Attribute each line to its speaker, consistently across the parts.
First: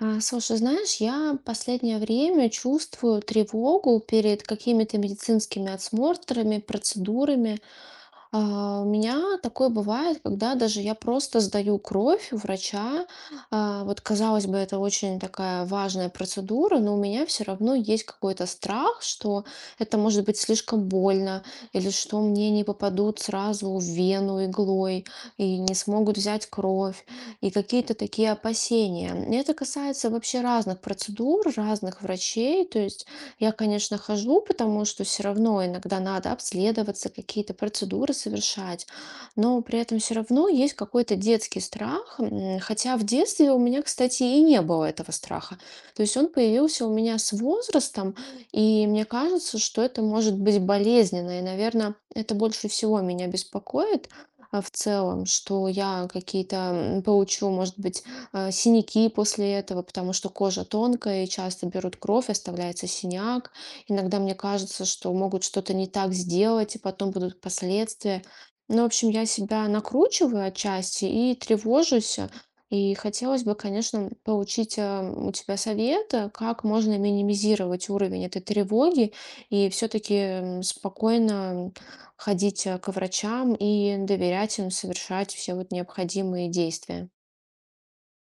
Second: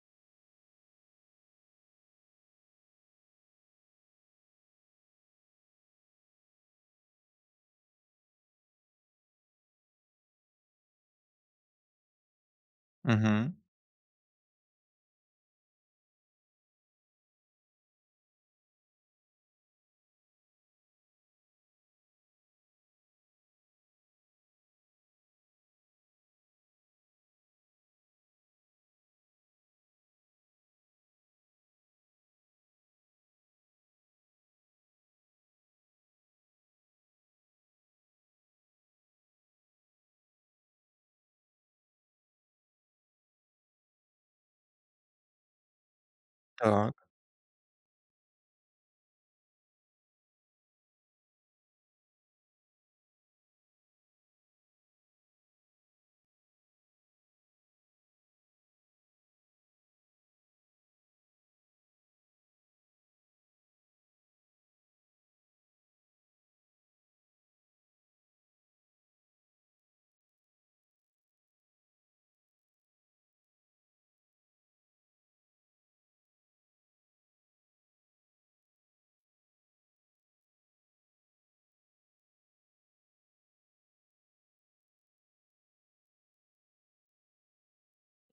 Speaker 1: Слушай, знаешь, я последнее время чувствую тревогу перед какими-то медицинскими осмотрами, процедурами. У меня такое бывает, когда даже я просто сдаю кровь у врача.
Speaker 2: Мгм.
Speaker 1: Вот, казалось бы, это очень такая важная процедура, но у меня все равно есть какой-то страх, что это может быть слишком больно, или что мне не попадут сразу в вену иглой, и не смогут взять кровь, и какие-то такие опасения. И это касается вообще разных процедур, разных врачей. То есть я, конечно, хожу, потому что все равно иногда надо обследоваться, какие-то процедуры совершать, но при этом все равно есть какой-то детский страх, хотя в детстве у меня, кстати, и не было этого страха. То есть он появился у
Speaker 2: Так.
Speaker 1: меня с возрастом, и мне кажется, что это может быть болезненно, и, наверное, это больше всего меня беспокоит в целом, что я какие-то получу, может быть, синяки после этого, потому что кожа тонкая и часто берут кровь, оставляется синяк. Иногда мне кажется, что могут что-то не так сделать, и потом будут последствия. Ну, в общем, я себя накручиваю отчасти и тревожусь. И хотелось бы, конечно, получить у тебя совета, как можно минимизировать уровень этой тревоги и все-таки спокойно ходить к врачам и доверять им совершать все вот необходимые действия.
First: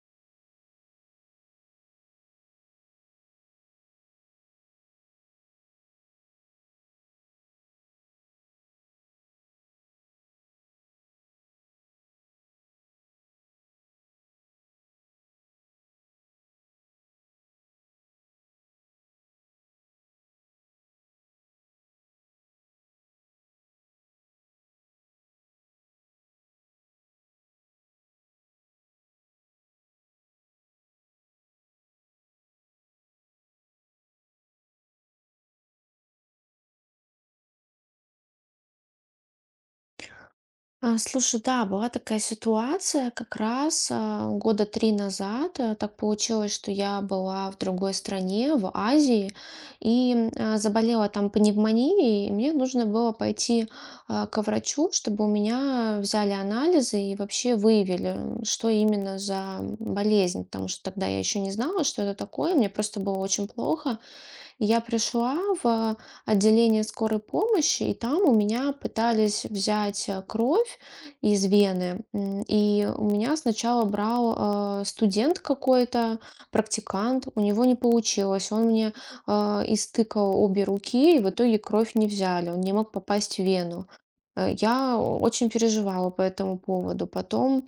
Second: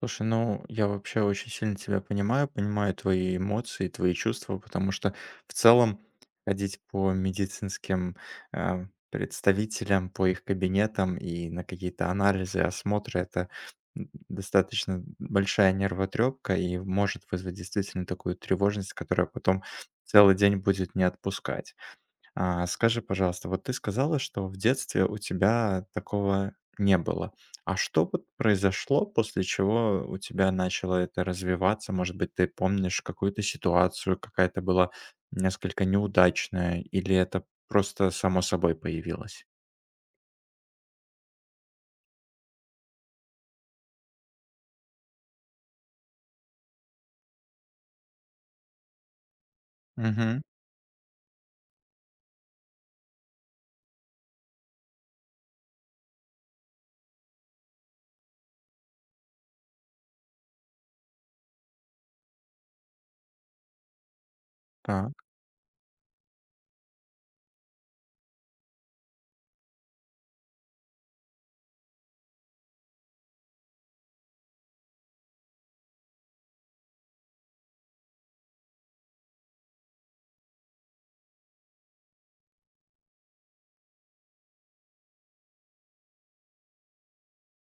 Speaker 2: Слушай, ну я вообще очень сильно тебя понимаю, понимаю твои эмоции, твои чувства, потому что в целом ходить по медицинским, а, представителям, по их кабинетам и на какие-то анализы, осмотры- это, достаточно большая нервотрепка и может вызвать действительно такую тревожность, которая потом целый день будет не отпускать. Скажи, пожалуйста, вот ты сказала, что в детстве у тебя такого не было. А что вот произошло, после чего у тебя начало это развиваться? Может быть, ты помнишь какую-то ситуацию, какая-то была несколько неудачная, или это просто само собой появилось?
Speaker 1: Слушай, да, была такая ситуация как раз года три назад. Э, Так получилось, что я была в другой стране, в Азии, и
Speaker 2: Угу.
Speaker 1: заболела там пневмонией, и мне нужно было пойти ко врачу, чтобы у меня взяли анализы и вообще выявили, что именно за болезнь, потому что тогда я еще не знала, что это такое, мне просто было очень плохо. Я
Speaker 2: Так.
Speaker 1: пришла в отделение скорой помощи, и там у меня пытались взять кровь из вены. И у меня сначала брал студент какой-то, практикант, у него не получилось. Он мне э, истыкал обе руки, и в итоге кровь не взяли, он не мог попасть в вену. Э, Я очень переживала по этому поводу. Потом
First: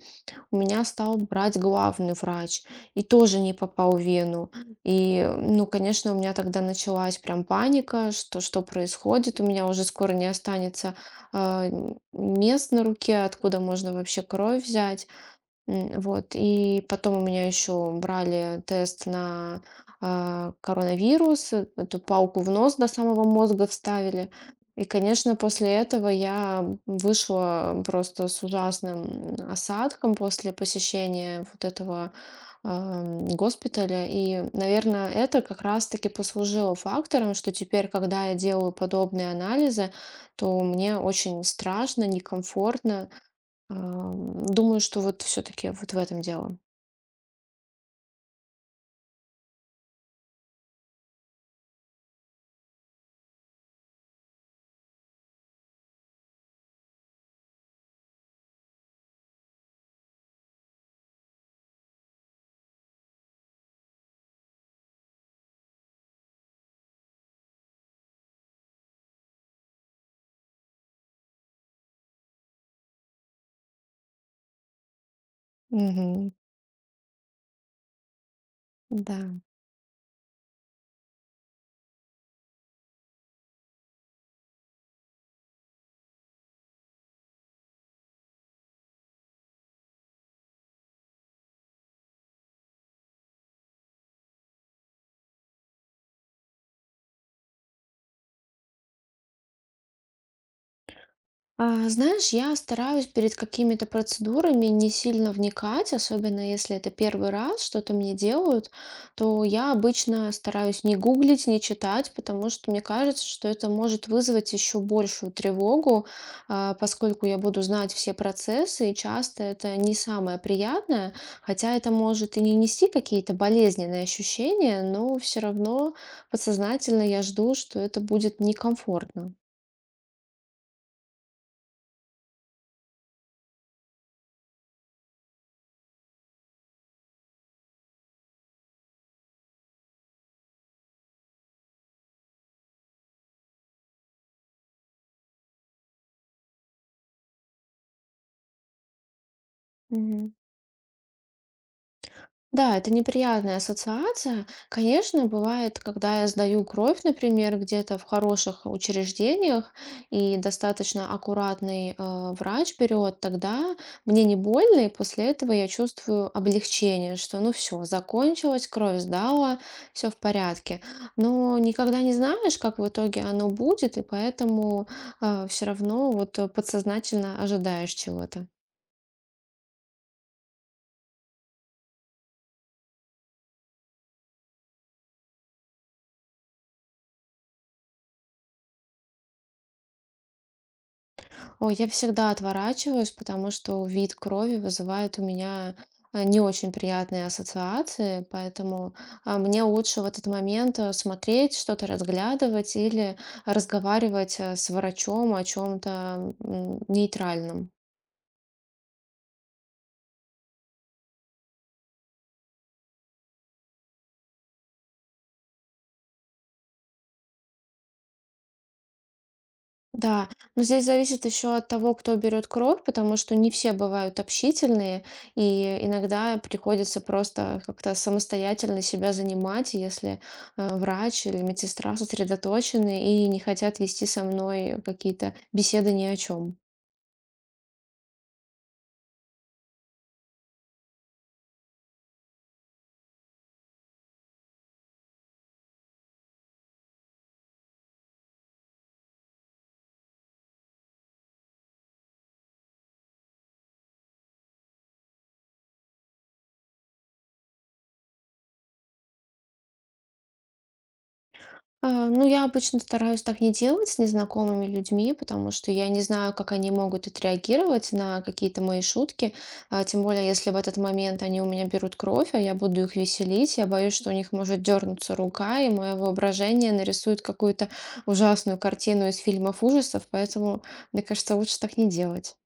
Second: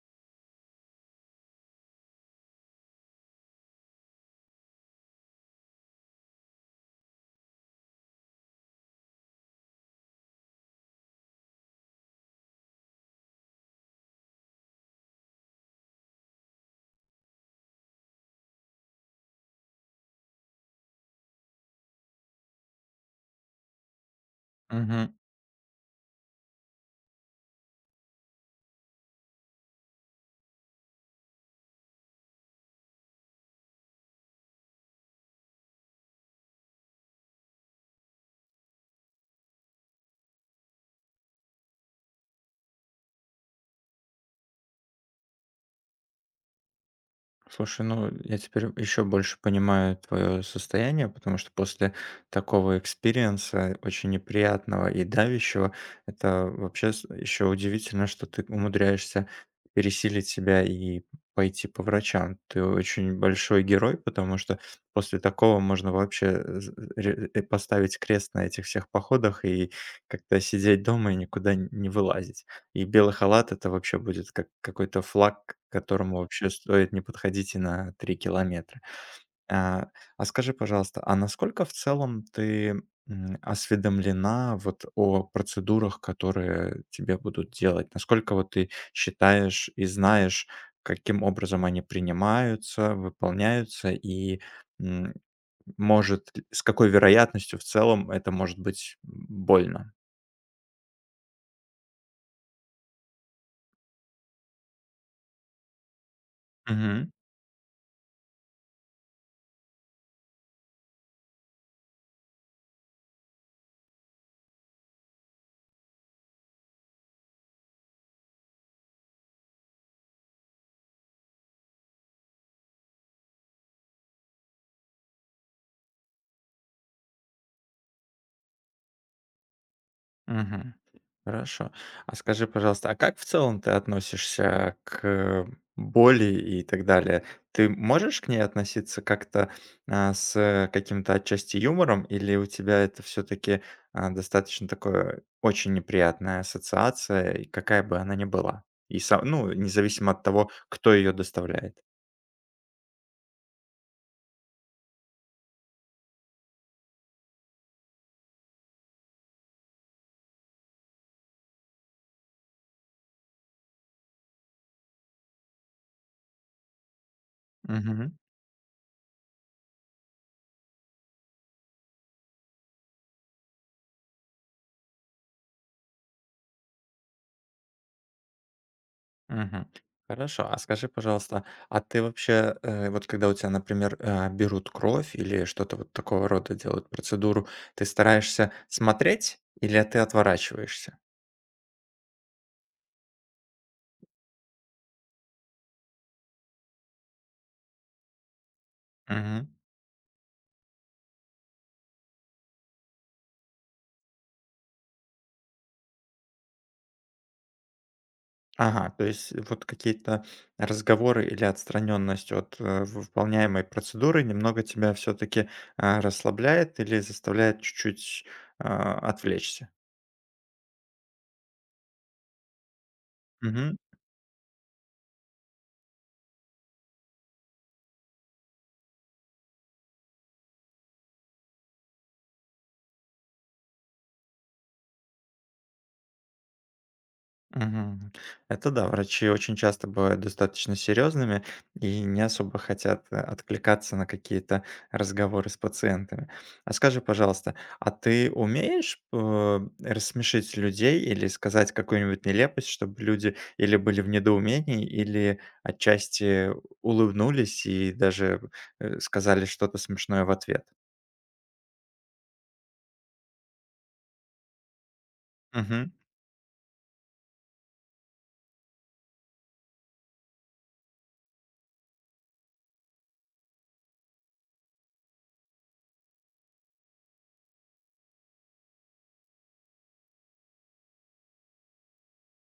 Speaker 1: у меня стал брать главный врач и тоже не попал в вену. И, ну, конечно, у меня тогда началась прям паника, что что происходит, у меня уже скоро не останется мест на руке, откуда можно вообще кровь взять. Вот. И потом у меня еще брали тест на коронавирус, эту палку в нос до самого мозга вставили. И, конечно, после этого я вышла просто с ужасным осадком после посещения вот этого госпиталя. И, наверное, это как раз-таки послужило фактором, что теперь, когда я делаю подобные анализы, то мне очень страшно, некомфортно. Думаю, что вот все таки вот в этом дело.
Speaker 2: Слушай, ну я теперь еще больше понимаю твое состояние, потому что после такого экспириенса, очень неприятного и давящего, это вообще еще удивительно, что ты умудряешься пересилить себя и пойти по врачам. Ты очень большой герой, потому что после такого можно вообще поставить крест на этих всех походах и как-то сидеть дома и никуда не вылазить. И белый халат- это вообще будет как какой-то флаг, к которому
Speaker 1: Мгм.
Speaker 2: вообще стоит не подходить и на 3 километра.
Speaker 1: Да.
Speaker 2: А, а скажи, пожалуйста, а насколько в целом ты, осведомлена вот о процедурах, которые тебе будут делать? Насколько вот ты считаешь и знаешь, каким образом они принимаются, выполняются и, м, может, с какой вероятностью в целом это может быть больно?
Speaker 1: Знаешь, я стараюсь перед какими-то процедурами не сильно вникать, особенно если это первый раз что-то мне делают, то я обычно стараюсь не гуглить, не читать, потому что мне кажется, что это может вызвать еще большую тревогу, поскольку я буду знать все процессы, и часто это не самое приятное, хотя это может и не нести какие-то болезненные ощущения, но все равно подсознательно я жду, что это будет некомфортно.
Speaker 2: Мгм. Хорошо. А скажи, пожалуйста, а как в целом ты относишься к боли и так далее? Ты можешь к ней относиться как-то, с каким-то отчасти юмором, или у тебя это все таки достаточно такое очень неприятная ассоциация, и какая бы она ни была? И са ну, независимо от
Speaker 1: Мгм.
Speaker 2: того, кто ее доставляет.
Speaker 1: Да, это неприятная ассоциация. Конечно, бывает, когда я сдаю кровь, например, где-то в хороших учреждениях, и достаточно аккуратный, врач берет, тогда мне не больно, и после этого я чувствую облегчение, что ну все, закончилось, кровь сдала, все в порядке. Но никогда не знаешь, как в итоге оно будет, и поэтому все равно вот подсознательно ожидаешь чего-то.
Speaker 2: Мгм. Хорошо. А скажи, пожалуйста, а ты вообще, вот когда у тебя, например, берут кровь или что-то вот такого рода делают процедуру, ты стараешься смотреть или ты отворачиваешься?
Speaker 1: Ой, я всегда отворачиваюсь, потому что вид крови вызывает у меня не очень приятные ассоциации, поэтому
Speaker 2: Мгм.
Speaker 1: мне лучше в этот момент смотреть, что-то разглядывать или разговаривать с врачом о чем-то нейтральном.
Speaker 2: Ага, то есть вот какие-то разговоры или отстраненность от выполняемой процедуры немного тебя все-таки расслабляет или заставляет чуть-чуть отвлечься?
Speaker 1: Да, но здесь зависит еще от того, кто берет кровь, потому что не все бывают общительные, и иногда приходится просто как-то самостоятельно себя занимать, если врач или медсестра сосредоточены и не хотят вести со мной какие-то беседы ни о чем.
Speaker 2: Мгм. Это да, врачи очень часто бывают достаточно серьезными и не особо хотят откликаться на какие-то разговоры с пациентами. А скажи, пожалуйста, а ты умеешь рассмешить людей или сказать какую-нибудь нелепость, чтобы люди или были в недоумении, или отчасти улыбнулись и даже сказали что-то смешное в ответ?
Speaker 1: Ну, я обычно стараюсь так не делать с незнакомыми людьми, потому что я не знаю, как они могут отреагировать на какие-то мои шутки. Тем более, если в этот момент они у меня берут кровь, а я буду их веселить, я боюсь, что у них может дернуться рука, и мое воображение нарисует какую-то ужасную картину из фильмов ужасов, поэтому, мне кажется, лучше так не делать.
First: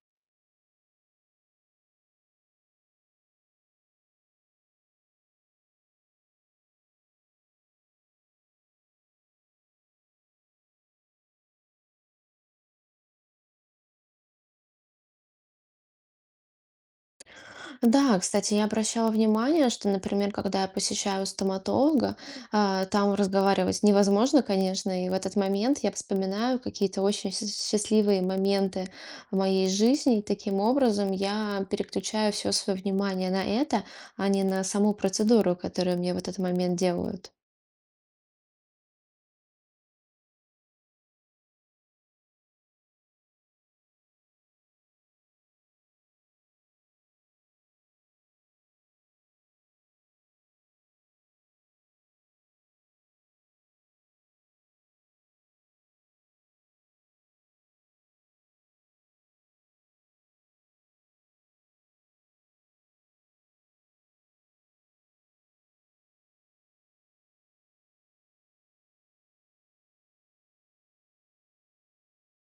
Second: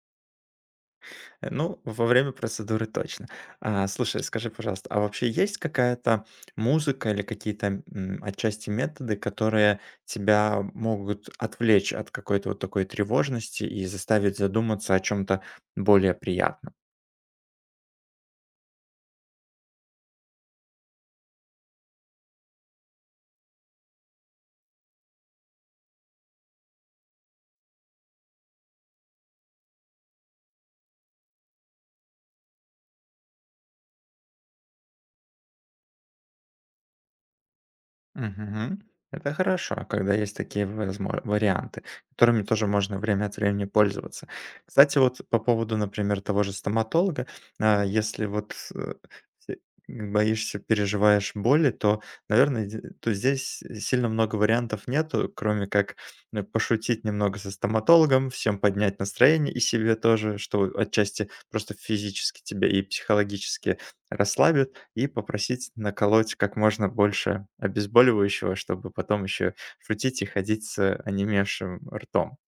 Speaker 2: Ну, во время процедуры точно. Слушай, скажи, пожалуйста, а вообще есть какая-то музыка или какие-то, отчасти методы, которые тебя могут отвлечь от какой-то вот такой тревожности и заставить задуматься о чем то более приятном?
Speaker 1: Да, кстати, я обращала внимание, что, например, когда я посещаю стоматолога, там разговаривать невозможно, конечно, и в этот момент я вспоминаю какие-то очень счастливые моменты в моей жизни, и таким образом я переключаю все свое внимание на это, а не на саму процедуру, которую мне в этот момент делают.
Speaker 2: Мгм. Это хорошо, когда есть такие возмо варианты, которыми тоже можно время от времени пользоваться. Кстати, вот по поводу, например, того же стоматолога, если вот, э, се боишься, переживаешь боли, то, наверное, зе то здесь сильно много вариантов нету, кроме как, пошутить немного со стоматологом, всем поднять настроение и себе тоже, что отчасти просто физически тебя и психологически расслабит и попросить наколоть как можно больше обезболивающего, чтобы потом еще шутить и ходить с онемевшим ртом.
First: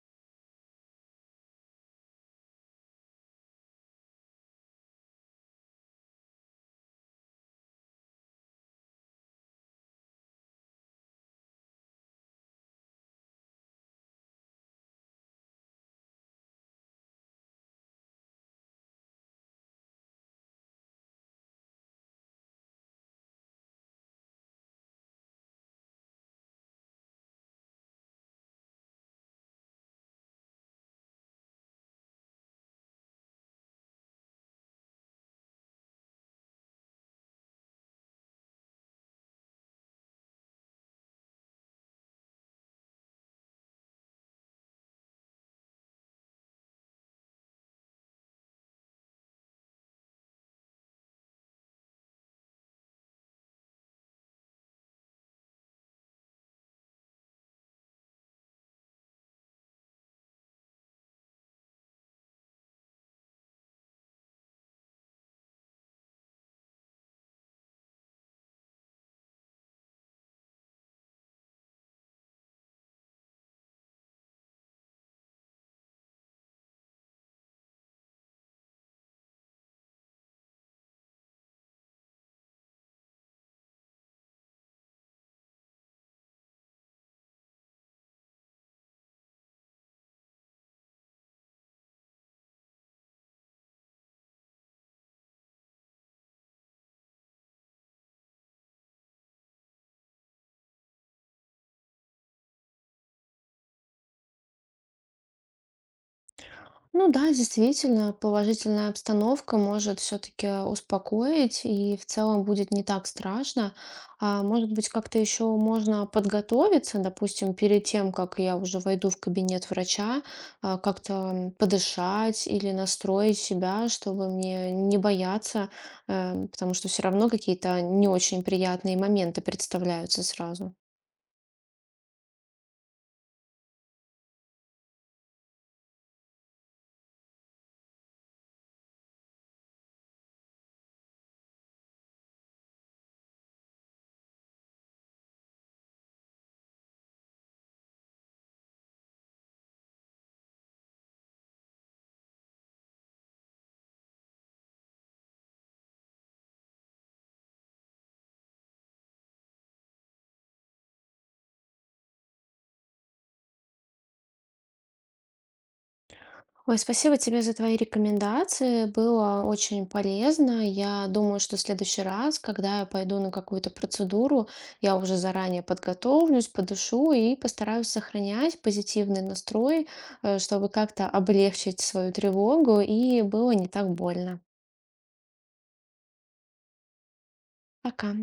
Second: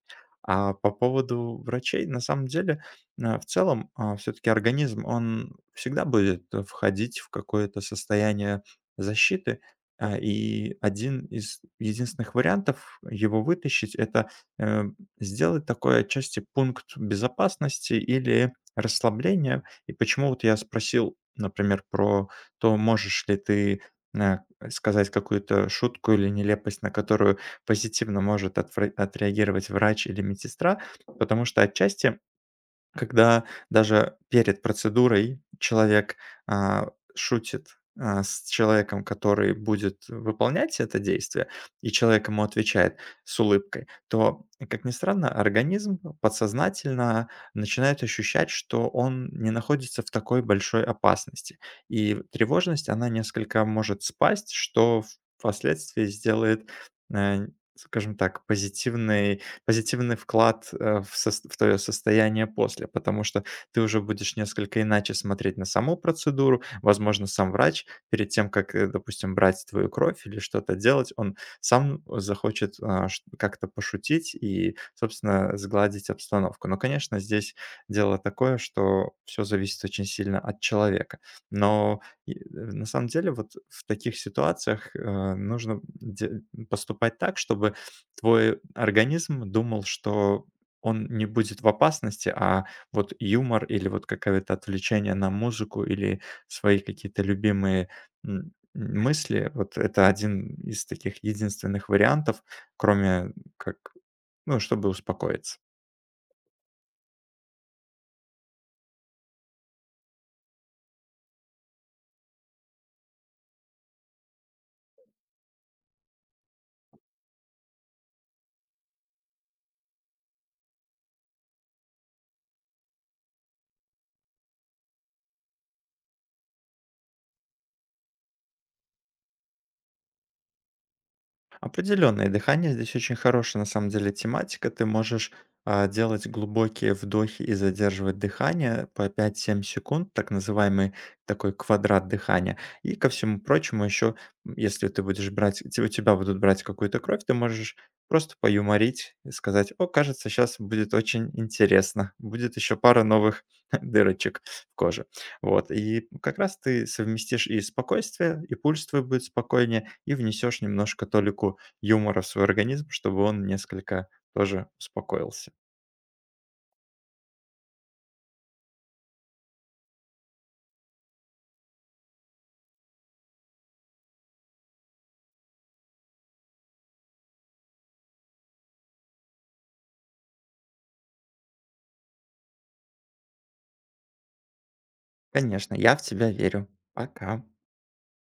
Speaker 2: А по поводу врачей, на самом деле, в целом, все-таки организм, он всегда будет входить в какое-то состояние защиты, и один из единственных вариантов его вытащить– это э, сделать такой отчасти пункт безопасности или расслабления. И почему вот я спросил, например, про то, можешь ли ты э, сказать какую-то шутку или нелепость, на которую позитивно может отвре отреагировать врач или медсестра, потому что отчасти когда даже перед процедурой человек, шутит, с человеком, который будет выполнять это действие, и человек ему отвечает с улыбкой, то, как ни странно, организм подсознательно начинает ощущать, что он не находится в такой большой опасности. И тревожность, она несколько может спасть, что впоследствии сделает, э, скажем так, позитивный вклад, в сос в твое состояние после, потому что ты уже будешь несколько иначе смотреть на саму процедуру. Возможно, сам врач перед тем, как, допустим, брать твою кровь или что-то делать, он сам захочет, а, ш как-то пошутить и, собственно, сгладить обстановку. Но, конечно, здесь дело такое, что все зависит очень сильно от человека. Но и, на самом деле вот в таких ситуациях, нужно де поступать так, чтобы твой организм думал, что он не будет в опасности, а вот юмор или вот какое-то отвлечение на музыку или свои какие-то любимые мысли, вот это один из таких единственных вариантов, кроме как, ну, чтобы успокоиться.
Speaker 1: Ну да, действительно, положительная обстановка может все-таки успокоить, и в целом будет не так страшно. А может быть, как-то еще можно подготовиться, допустим, перед тем, как я уже войду в кабинет врача, как-то подышать или настроить себя, чтобы мне не бояться, потому что все равно какие-то не очень приятные моменты представляются сразу.
Speaker 2: Определенно, и дыхание здесь очень хорошая на самом деле тематика. Ты можешь, делать глубокие вдохи и задерживать дыхание по пять 7 секунд, так называемый такой квадрат дыхания. И ко всему прочему еще, если ты будешь брать те у тебя будут брать какую-то кровь, ты можешь просто поюморить и сказать: «О, кажется, сейчас будет очень интересно, будет еще пара новых дырочек в коже». Вот, и как раз ты совместишь и спокойствие, и пульс твой будет спокойнее, и внесешь немножко толику юмора в свой организм, чтобы он несколько тоже успокоился.
Speaker 1: Ой, спасибо тебе за твои рекомендации. Было очень полезно. Я думаю, что в следующий раз, когда я пойду на какую-то процедуру, я уже заранее подготовлюсь, подышу и постараюсь сохранять позитивный настрой, чтобы как-то облегчить свою тревогу и было не так больно.
Speaker 2: Конечно, я в тебя верю. Пока.
Speaker 1: Пока.